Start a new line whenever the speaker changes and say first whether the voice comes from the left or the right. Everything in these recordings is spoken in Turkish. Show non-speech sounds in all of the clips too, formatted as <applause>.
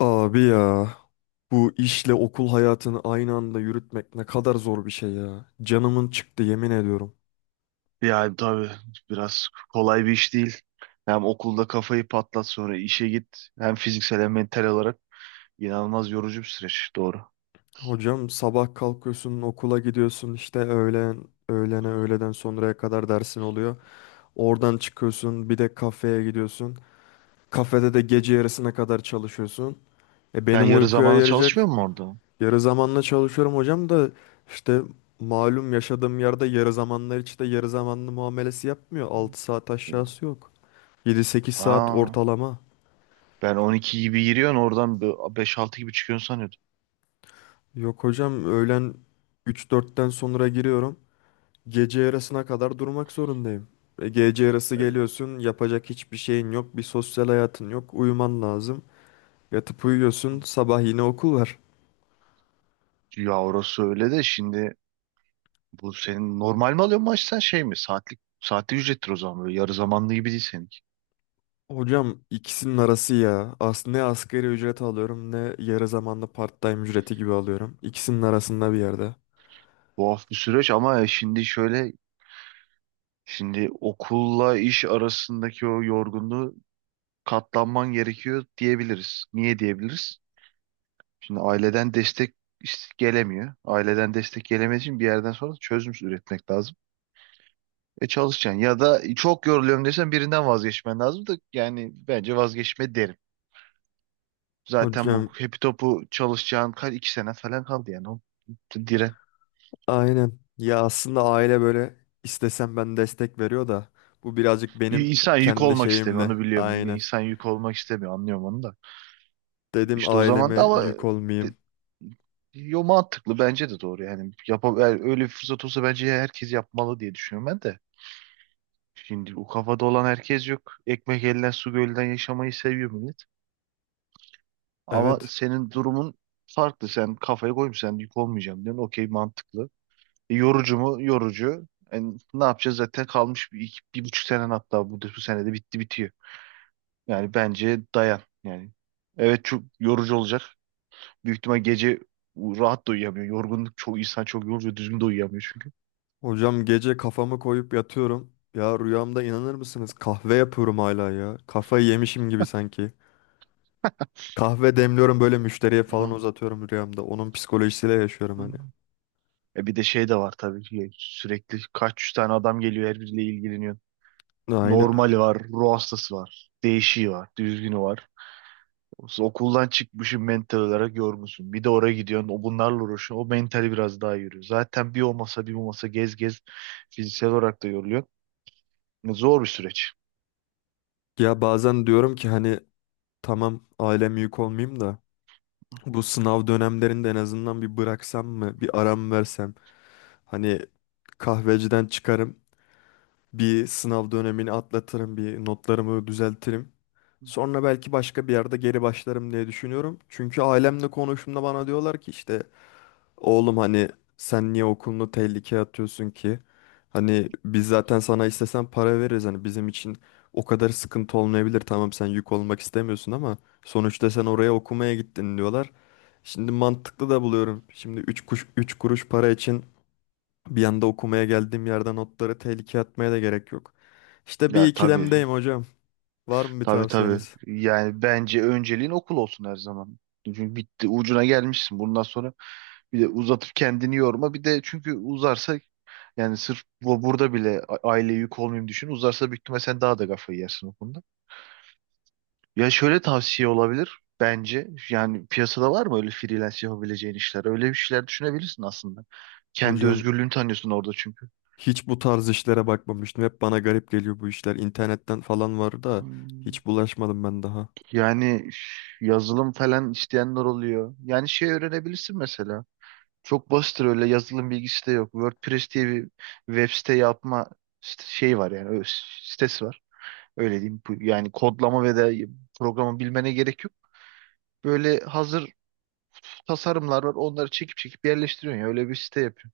left: Abi ya, bu işle okul hayatını aynı anda yürütmek ne kadar zor bir şey ya. Canımın çıktı, yemin ediyorum.
right: Yani tabii biraz kolay bir iş değil. Hem okulda kafayı patlat sonra işe git. Hem fiziksel hem mental olarak inanılmaz yorucu bir süreç. Doğru.
left: Hocam sabah kalkıyorsun, okula gidiyorsun, işte öğlen öğlene öğleden sonraya kadar dersin oluyor. Oradan çıkıyorsun, bir de kafeye gidiyorsun. Kafede de gece yarısına kadar çalışıyorsun. E
right: Yani
left: benim
right: yarı
left: uykuya
right: zamanlı
left: yarayacak...
right: çalışmıyor mu orada?
left: Yarı zamanla çalışıyorum hocam da işte, malum, yaşadığım yerde yarı zamanlar hiç de yarı zamanlı muamelesi yapmıyor. 6 saat aşağısı yok. 7-8 saat
right: Ha,
left: ortalama.
right: ben 12 gibi giriyorsun oradan beş altı gibi çıkıyorsun sanıyordum.
left: Yok hocam, öğlen 3-4'ten sonra giriyorum. Gece yarısına kadar durmak zorundayım. Gece yarısı
right: Ee,
left: geliyorsun, yapacak hiçbir şeyin yok. Bir sosyal hayatın yok. Uyuman lazım. Yatıp uyuyorsun, sabah yine okul var.
right: Ya orası öyle de şimdi bu senin normal mi alıyorsun maaş sen şey mi? Saatlik saatlik ücrettir o zaman, böyle yarı zamanlı gibi değil seninki.
left: Hocam ikisinin arası ya. Aslında ne asgari ücret alıyorum ne yarı zamanlı part-time ücreti gibi alıyorum. İkisinin arasında bir yerde.
right: Tuhaf bir süreç ama şimdi şöyle, şimdi okulla iş arasındaki o yorgunluğu katlanman gerekiyor diyebiliriz. Niye diyebiliriz? Şimdi aileden destek gelemiyor. Aileden destek gelemediği için bir yerden sonra çözüm üretmek lazım. E çalışacaksın ya da çok yoruluyorum desen birinden vazgeçmen lazım da yani bence vazgeçme derim. Zaten bu
left: Hocam
right: hepi topu çalışacağın iki sene falan kaldı yani. O, dire.
left: aynen. Ya aslında aile böyle, istesem ben, destek veriyor da bu birazcık benim
right: İnsan yük
left: kendi
right: olmak istemiyor,
left: şeyimle.
right: onu biliyorum.
left: Aynen.
right: İnsan yük olmak istemiyor, anlıyorum onu da.
left: Dedim
right: İşte o zaman da
left: aileme
right: ama
left: yük
right: de-
left: olmayayım.
right: yo, mantıklı, bence de doğru yani. Yap, öyle bir fırsat olsa bence herkes yapmalı diye düşünüyorum ben de. Şimdi o kafada olan herkes yok. Ekmek elden su gölden yaşamayı seviyor millet. Ama
left: Evet.
right: senin durumun farklı. Sen kafaya koymuş, sen yük olmayacağım diyorsun. Okey, mantıklı. E, yorucu mu? Yorucu. Yani ne yapacağız, zaten kalmış bir buçuk senen, hatta bu senede bitti bitiyor. Yani bence dayan yani. Evet, çok yorucu olacak. Büyük ihtimal gece rahat da uyuyamıyor. Yorgunluk, çoğu insan çok yoruluyor. Düzgün de uyuyamıyor çünkü.
left: Hocam gece kafamı koyup yatıyorum. Ya rüyamda, inanır mısınız, kahve yapıyorum hala ya. Kafayı yemişim gibi sanki. Kahve demliyorum böyle, müşteriye falan
right: Hı.
left: uzatıyorum rüyamda. Onun psikolojisiyle yaşıyorum
right: Hı.
left: hani.
right: E bir de şey de var, tabii ki sürekli kaç yüz tane adam geliyor, her biriyle ilgileniyor.
left: Aynen
right: Normali
left: öyle.
right: var, ruh hastası var, değişiği var, düzgünü var. Okuldan çıkmışsın, mental olarak yorgunsun. Bir de oraya gidiyorsun, o bunlarla uğraşıyorsun. O mentali biraz daha yürüyor. Zaten bir o masa bir bu masa gez gez fiziksel olarak da yoruluyor. Zor bir süreç.
left: Ya bazen diyorum ki hani, tamam ailem yük olmayayım da bu sınav dönemlerinde en azından bir bıraksam mı, bir aram versem. Hani kahveciden çıkarım, bir sınav dönemini atlatırım, bir notlarımı düzeltirim. Sonra belki başka bir yerde geri başlarım diye düşünüyorum. Çünkü ailemle konuştuğumda bana diyorlar ki işte, oğlum hani sen niye okulunu tehlikeye atıyorsun ki? Hani biz zaten sana istesen para veririz. Hani bizim için o kadar sıkıntı olmayabilir. Tamam sen yük olmak istemiyorsun ama sonuçta sen oraya okumaya gittin diyorlar. Şimdi mantıklı da buluyorum. Şimdi 3 kuş 3 kuruş para için bir anda okumaya geldiğim yerden notları tehlikeye atmaya da gerek yok. İşte bir
right: Ya tabii.
left: ikilemdeyim hocam. Var mı bir
right: Tabii, tabii.
left: tavsiyeniz?
right: Yani bence önceliğin okul olsun her zaman. Çünkü bitti, ucuna gelmişsin. Bundan sonra bir de uzatıp kendini yorma. Bir de çünkü uzarsa, yani sırf bu burada bile aileye yük olmayayım düşün. Uzarsa büyük ihtimalle sen daha da kafayı yersin o konuda. Ya şöyle tavsiye olabilir bence. Yani piyasada var mı öyle freelance yapabileceğin işler? Öyle bir şeyler düşünebilirsin aslında. Kendi
left: Hocam
right: özgürlüğünü tanıyorsun orada çünkü.
left: hiç bu tarz işlere bakmamıştım. Hep bana garip geliyor bu işler. İnternetten falan var da
right: Hmm.
left: hiç bulaşmadım ben daha.
right: Yani üf, yazılım falan isteyenler oluyor. Yani şey öğrenebilirsin mesela. Çok basittir, öyle yazılım bilgisi de yok. WordPress diye bir web site yapma şey var yani, sitesi var. Öyle diyeyim. Yani kodlama ve de programı bilmene gerek yok. Böyle hazır tasarımlar var. Onları çekip çekip yerleştiriyorsun ya. Öyle bir site yapıyorsun.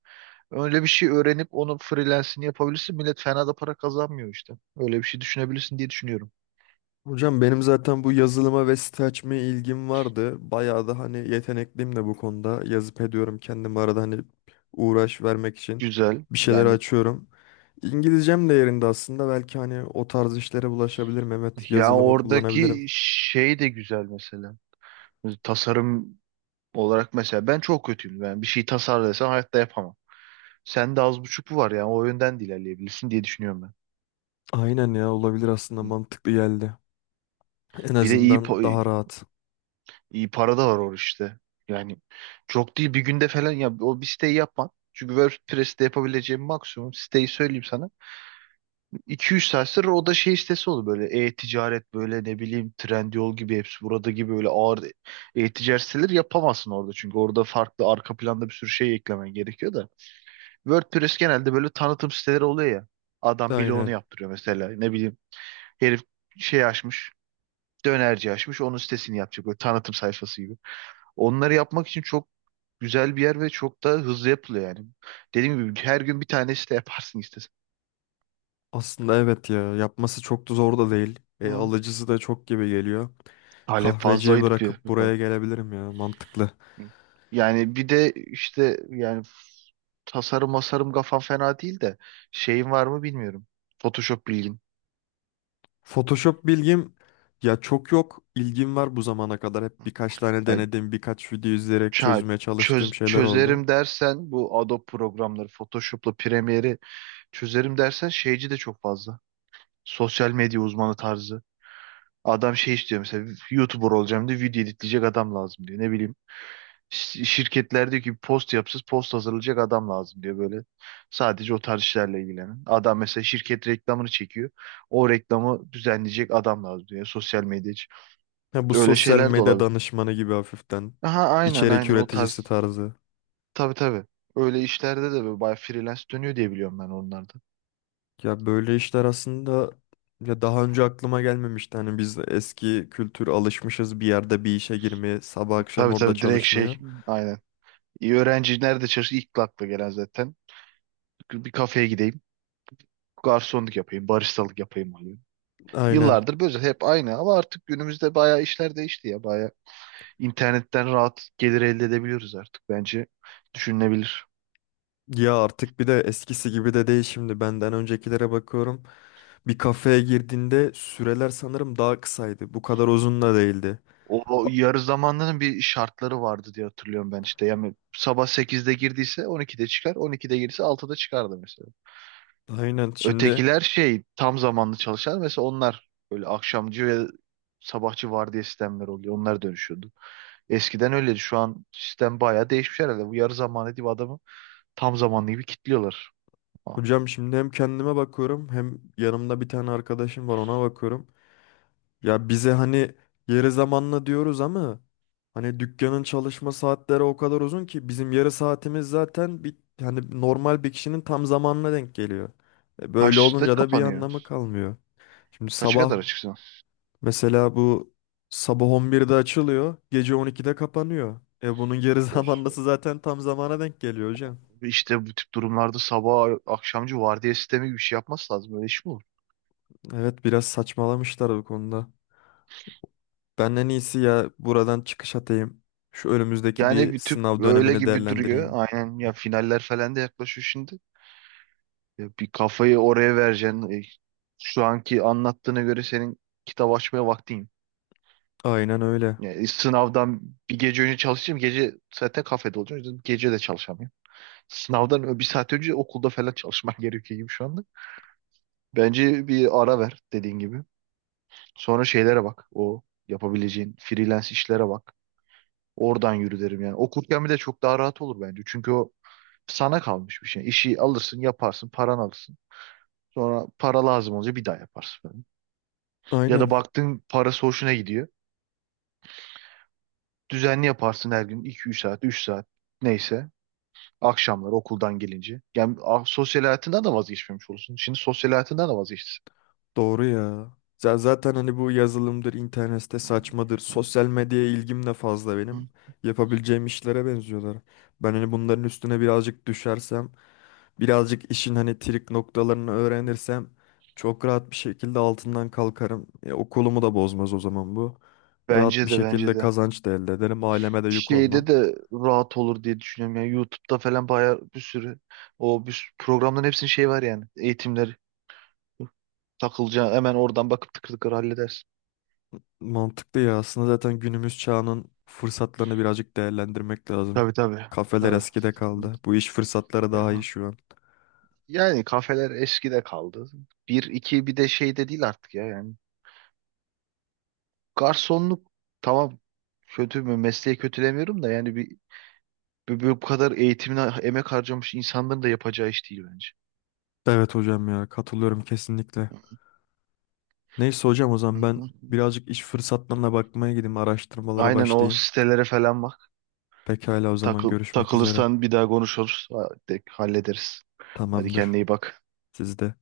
right: Öyle bir şey öğrenip onu freelance'ini yapabilirsin. Millet fena da para kazanmıyor işte. Öyle bir şey düşünebilirsin diye düşünüyorum.
left: Hocam benim zaten bu yazılıma ve site açmaya ilgim vardı. Bayağı da hani yetenekliyim de bu konuda. Yazıp ediyorum kendim arada, hani uğraş vermek için
right: Güzel.
left: bir şeyler
right: Yani
left: açıyorum. İngilizcem de yerinde aslında. Belki hani o tarz işlere bulaşabilirim. Evet,
right: ya
left: yazılımı kullanabilirim.
right: oradaki şey de güzel mesela. Tasarım olarak mesela ben çok kötüyüm. Yani bir şey tasarlasam hayatta yapamam. Sen de az buçuk bu var yani, o yönden de ilerleyebilirsin diye düşünüyorum
left: Aynen ya, olabilir, aslında
right: ben.
left: mantıklı geldi. En
right: Bir de
left: azından daha rahat.
right: iyi para da var orada işte. Yani çok değil, bir günde falan ya o bir siteyi yapman. Çünkü WordPress'te yapabileceğim maksimum siteyi söyleyeyim sana. 2 üç saat sonra o da şey sitesi oldu, böyle e-ticaret, böyle ne bileyim Trendyol gibi, hepsi burada gibi, böyle ağır e-ticaret siteleri yapamazsın orada. Çünkü orada farklı arka planda bir sürü şey eklemen gerekiyor da. WordPress genelde böyle tanıtım siteleri oluyor ya. Adam bloğunu
left: Aynen.
right: yaptırıyor mesela, ne bileyim. Herif şey açmış. Dönerci açmış. Onun sitesini yapacak. Böyle tanıtım sayfası gibi. Onları yapmak için çok güzel bir yer ve çok da hızlı yapılıyor yani. Dediğim gibi her gün bir tane site yaparsın istesen.
left: Aslında evet ya, yapması çok da zor da değil.
right: Hı.
left: Alıcısı da çok gibi geliyor.
right: Talep
left: Kahveciyi
right: fazlaydı bir.
left: bırakıp buraya gelebilirim ya, mantıklı.
right: Yani bir de işte yani tasarım masarım kafam fena değil de, şeyin var mı bilmiyorum. Photoshop bilgin.
left: Photoshop bilgim ya çok yok. İlgim var bu zamana kadar. Hep birkaç tane
right: Ay,
left: denedim, birkaç video izleyerek
right: ça-
left: çözmeye çalıştığım şeyler oldu.
right: çözerim dersen bu Adobe programları, Photoshop'la Premiere'i çözerim dersen, şeyci de çok fazla. Sosyal medya uzmanı tarzı. Adam şey istiyor mesela, YouTuber olacağım diye video editleyecek adam lazım diyor. Ne bileyim, şirketler diyor ki post yapsız, post hazırlayacak adam lazım diyor böyle. Sadece o tarz işlerle ilgilenen. Adam mesela şirket reklamını çekiyor. O reklamı düzenleyecek adam lazım diyor. Sosyal medya için.
left: Ya bu
right: Öyle
left: sosyal
right: şeyler de
left: medya
right: olabilir.
left: danışmanı gibi hafiften,
right: Aha aynen
left: içerik
right: aynen, o
left: üreticisi
right: tarz.
left: tarzı.
right: Tabii tabii. Öyle işlerde de böyle bayağı freelance dönüyor diye biliyorum ben onlarda.
left: Ya böyle işler aslında, ya daha önce aklıma gelmemişti. Hani biz de eski kültür alışmışız, bir yerde bir işe girmeye, sabah akşam
right: Tabii
left: orada
right: tabii, direkt
left: çalışmaya.
right: şey, aynen. İyi, öğrenci nerede çalışır, ilk akla gelen zaten. Bir kafeye gideyim, garsonluk yapayım, baristalık yapayım oluyor.
left: Aynen.
right: Yıllardır böyle hep aynı ama artık günümüzde bayağı işler değişti ya. Bayağı internetten rahat gelir elde edebiliyoruz artık. Bence düşünülebilir.
left: Ya artık bir de eskisi gibi de değil, şimdi benden öncekilere bakıyorum. Bir kafeye girdiğinde süreler sanırım daha kısaydı. Bu kadar uzun da değildi.
right: O, o
left: A-
right: yarı zamanlının bir şartları vardı diye hatırlıyorum ben işte. Yani sabah sekizde girdiyse 12'de çıkar, 12'de girdiyse 6'da çıkardı mesela.
left: Aynen, şimdi
right: Ötekiler şey, tam zamanlı çalışan mesela, onlar böyle akşamcı ve sabahçı vardiya sistemleri oluyor. Onlar dönüşüyordu. Eskiden öyleydi. Şu an sistem bayağı değişmiş herhalde. Bu yarı zamanlı diye adamı tam zamanlı gibi kilitliyorlar. Ha.
left: hocam şimdi hem kendime bakıyorum, hem yanımda bir tane arkadaşım var, ona bakıyorum. Ya bize hani yarı zamanlı diyoruz ama hani dükkanın çalışma saatleri o kadar uzun ki bizim yarı saatimiz zaten bir hani normal bir kişinin tam zamanına denk geliyor. Böyle
right: Kaçta
left: olunca da bir anlamı
right: kapanıyor?
left: kalmıyor. Şimdi
right: Kaça
left: sabah
right: kadar açıksın?
left: Mesela bu sabah 11'de açılıyor, gece 12'de kapanıyor. E bunun geri <laughs>
right: Oh.
left: zamanlısı zaten tam zamana denk geliyor hocam.
right: İşte bu tip durumlarda sabah akşamcı vardiya sistemi gibi bir şey yapması lazım. Öyle iş mi olur?
left: Evet, biraz saçmalamışlar bu konuda. Ben en iyisi ya buradan çıkış atayım. Şu önümüzdeki
right: Yani
left: bir
right: bir tüp
left: sınav
right: öyle
left: dönemini
right: gibi duruyor.
left: değerlendireyim.
right: Aynen ya, finaller falan da yaklaşıyor şimdi. Ya bir kafayı oraya vereceksin. E, şu anki anlattığına göre senin kitap açmaya vaktin.
left: Aynen öyle.
right: Yani sınavdan bir gece önce çalışacağım. Gece zaten kafede olacağım. O yüzden gece de çalışamıyorum. Sınavdan bir saat önce okulda falan çalışman <laughs> gerekiyor gibi şu anda. Bence bir ara ver dediğin gibi. Sonra şeylere bak. O yapabileceğin freelance işlere bak. Oradan yürü derim yani. Okurken bir de çok daha rahat olur bence. Çünkü o sana kalmış bir şey. İşi alırsın, yaparsın, paran alırsın. Sonra para lazım olunca bir daha yaparsın falan. Ya
left: Aynen.
right: da baktın, parası hoşuna gidiyor. Düzenli yaparsın her gün, iki üç saat, 3 saat neyse. Akşamlar okuldan gelince. Yani ah, sosyal hayatından da vazgeçmemiş olursun. Şimdi sosyal hayatından da vazgeçtin.
left: Doğru ya. Zaten hani bu yazılımdır, internette
right: Hı,
left: saçmadır, sosyal medyaya ilgim de fazla benim.
right: hı,
left: Yapabileceğim işlere benziyorlar. Ben hani bunların üstüne birazcık düşersem, birazcık işin hani trik noktalarını
right: hı.
left: öğrenirsem çok rahat bir şekilde altından kalkarım. Okulumu da bozmaz o zaman bu. Rahat
right: Bence
left: bir
right: de, bence
left: şekilde
right: de.
left: kazanç da elde ederim, aileme de yük
right: Şeyde
left: olmam.
right: de rahat olur diye düşünüyorum. Yani YouTube'da falan bayağı bir sürü, o bir sürü programların hepsinin şey var yani. Eğitimleri, takılacağı hemen oradan bakıp tıkır tıkır halledersin.
left: Mantıklı ya. Aslında zaten günümüz çağının fırsatlarını birazcık değerlendirmek lazım.
right: Tabii tabii.
left: Kafeler
right: Tabii.
left: eskide kaldı. Bu iş fırsatları daha iyi
right: Ya-
left: şu an.
right: Yani kafeler eskide kaldı. Bir iki bir de şey de değil artık ya yani. Garsonluk, tamam, kötü mü, mesleği kötülemiyorum da, yani bir, bu kadar eğitimine emek harcamış insanların da yapacağı iş değil bence.
left: Evet hocam, ya katılıyorum kesinlikle. Neyse hocam, o
right: Hı
left: zaman ben
right: hı.
left: birazcık iş fırsatlarına bakmaya gideyim, araştırmalara
right: Aynen, o
left: başlayayım.
right: sitelere falan bak.
left: Pekala, o zaman
right: Takıl,
left: görüşmek üzere.
right: takılırsan bir daha konuşuruz. Ha, hallederiz. Hadi kendine
left: Tamamdır.
right: iyi bak.
left: Siz de.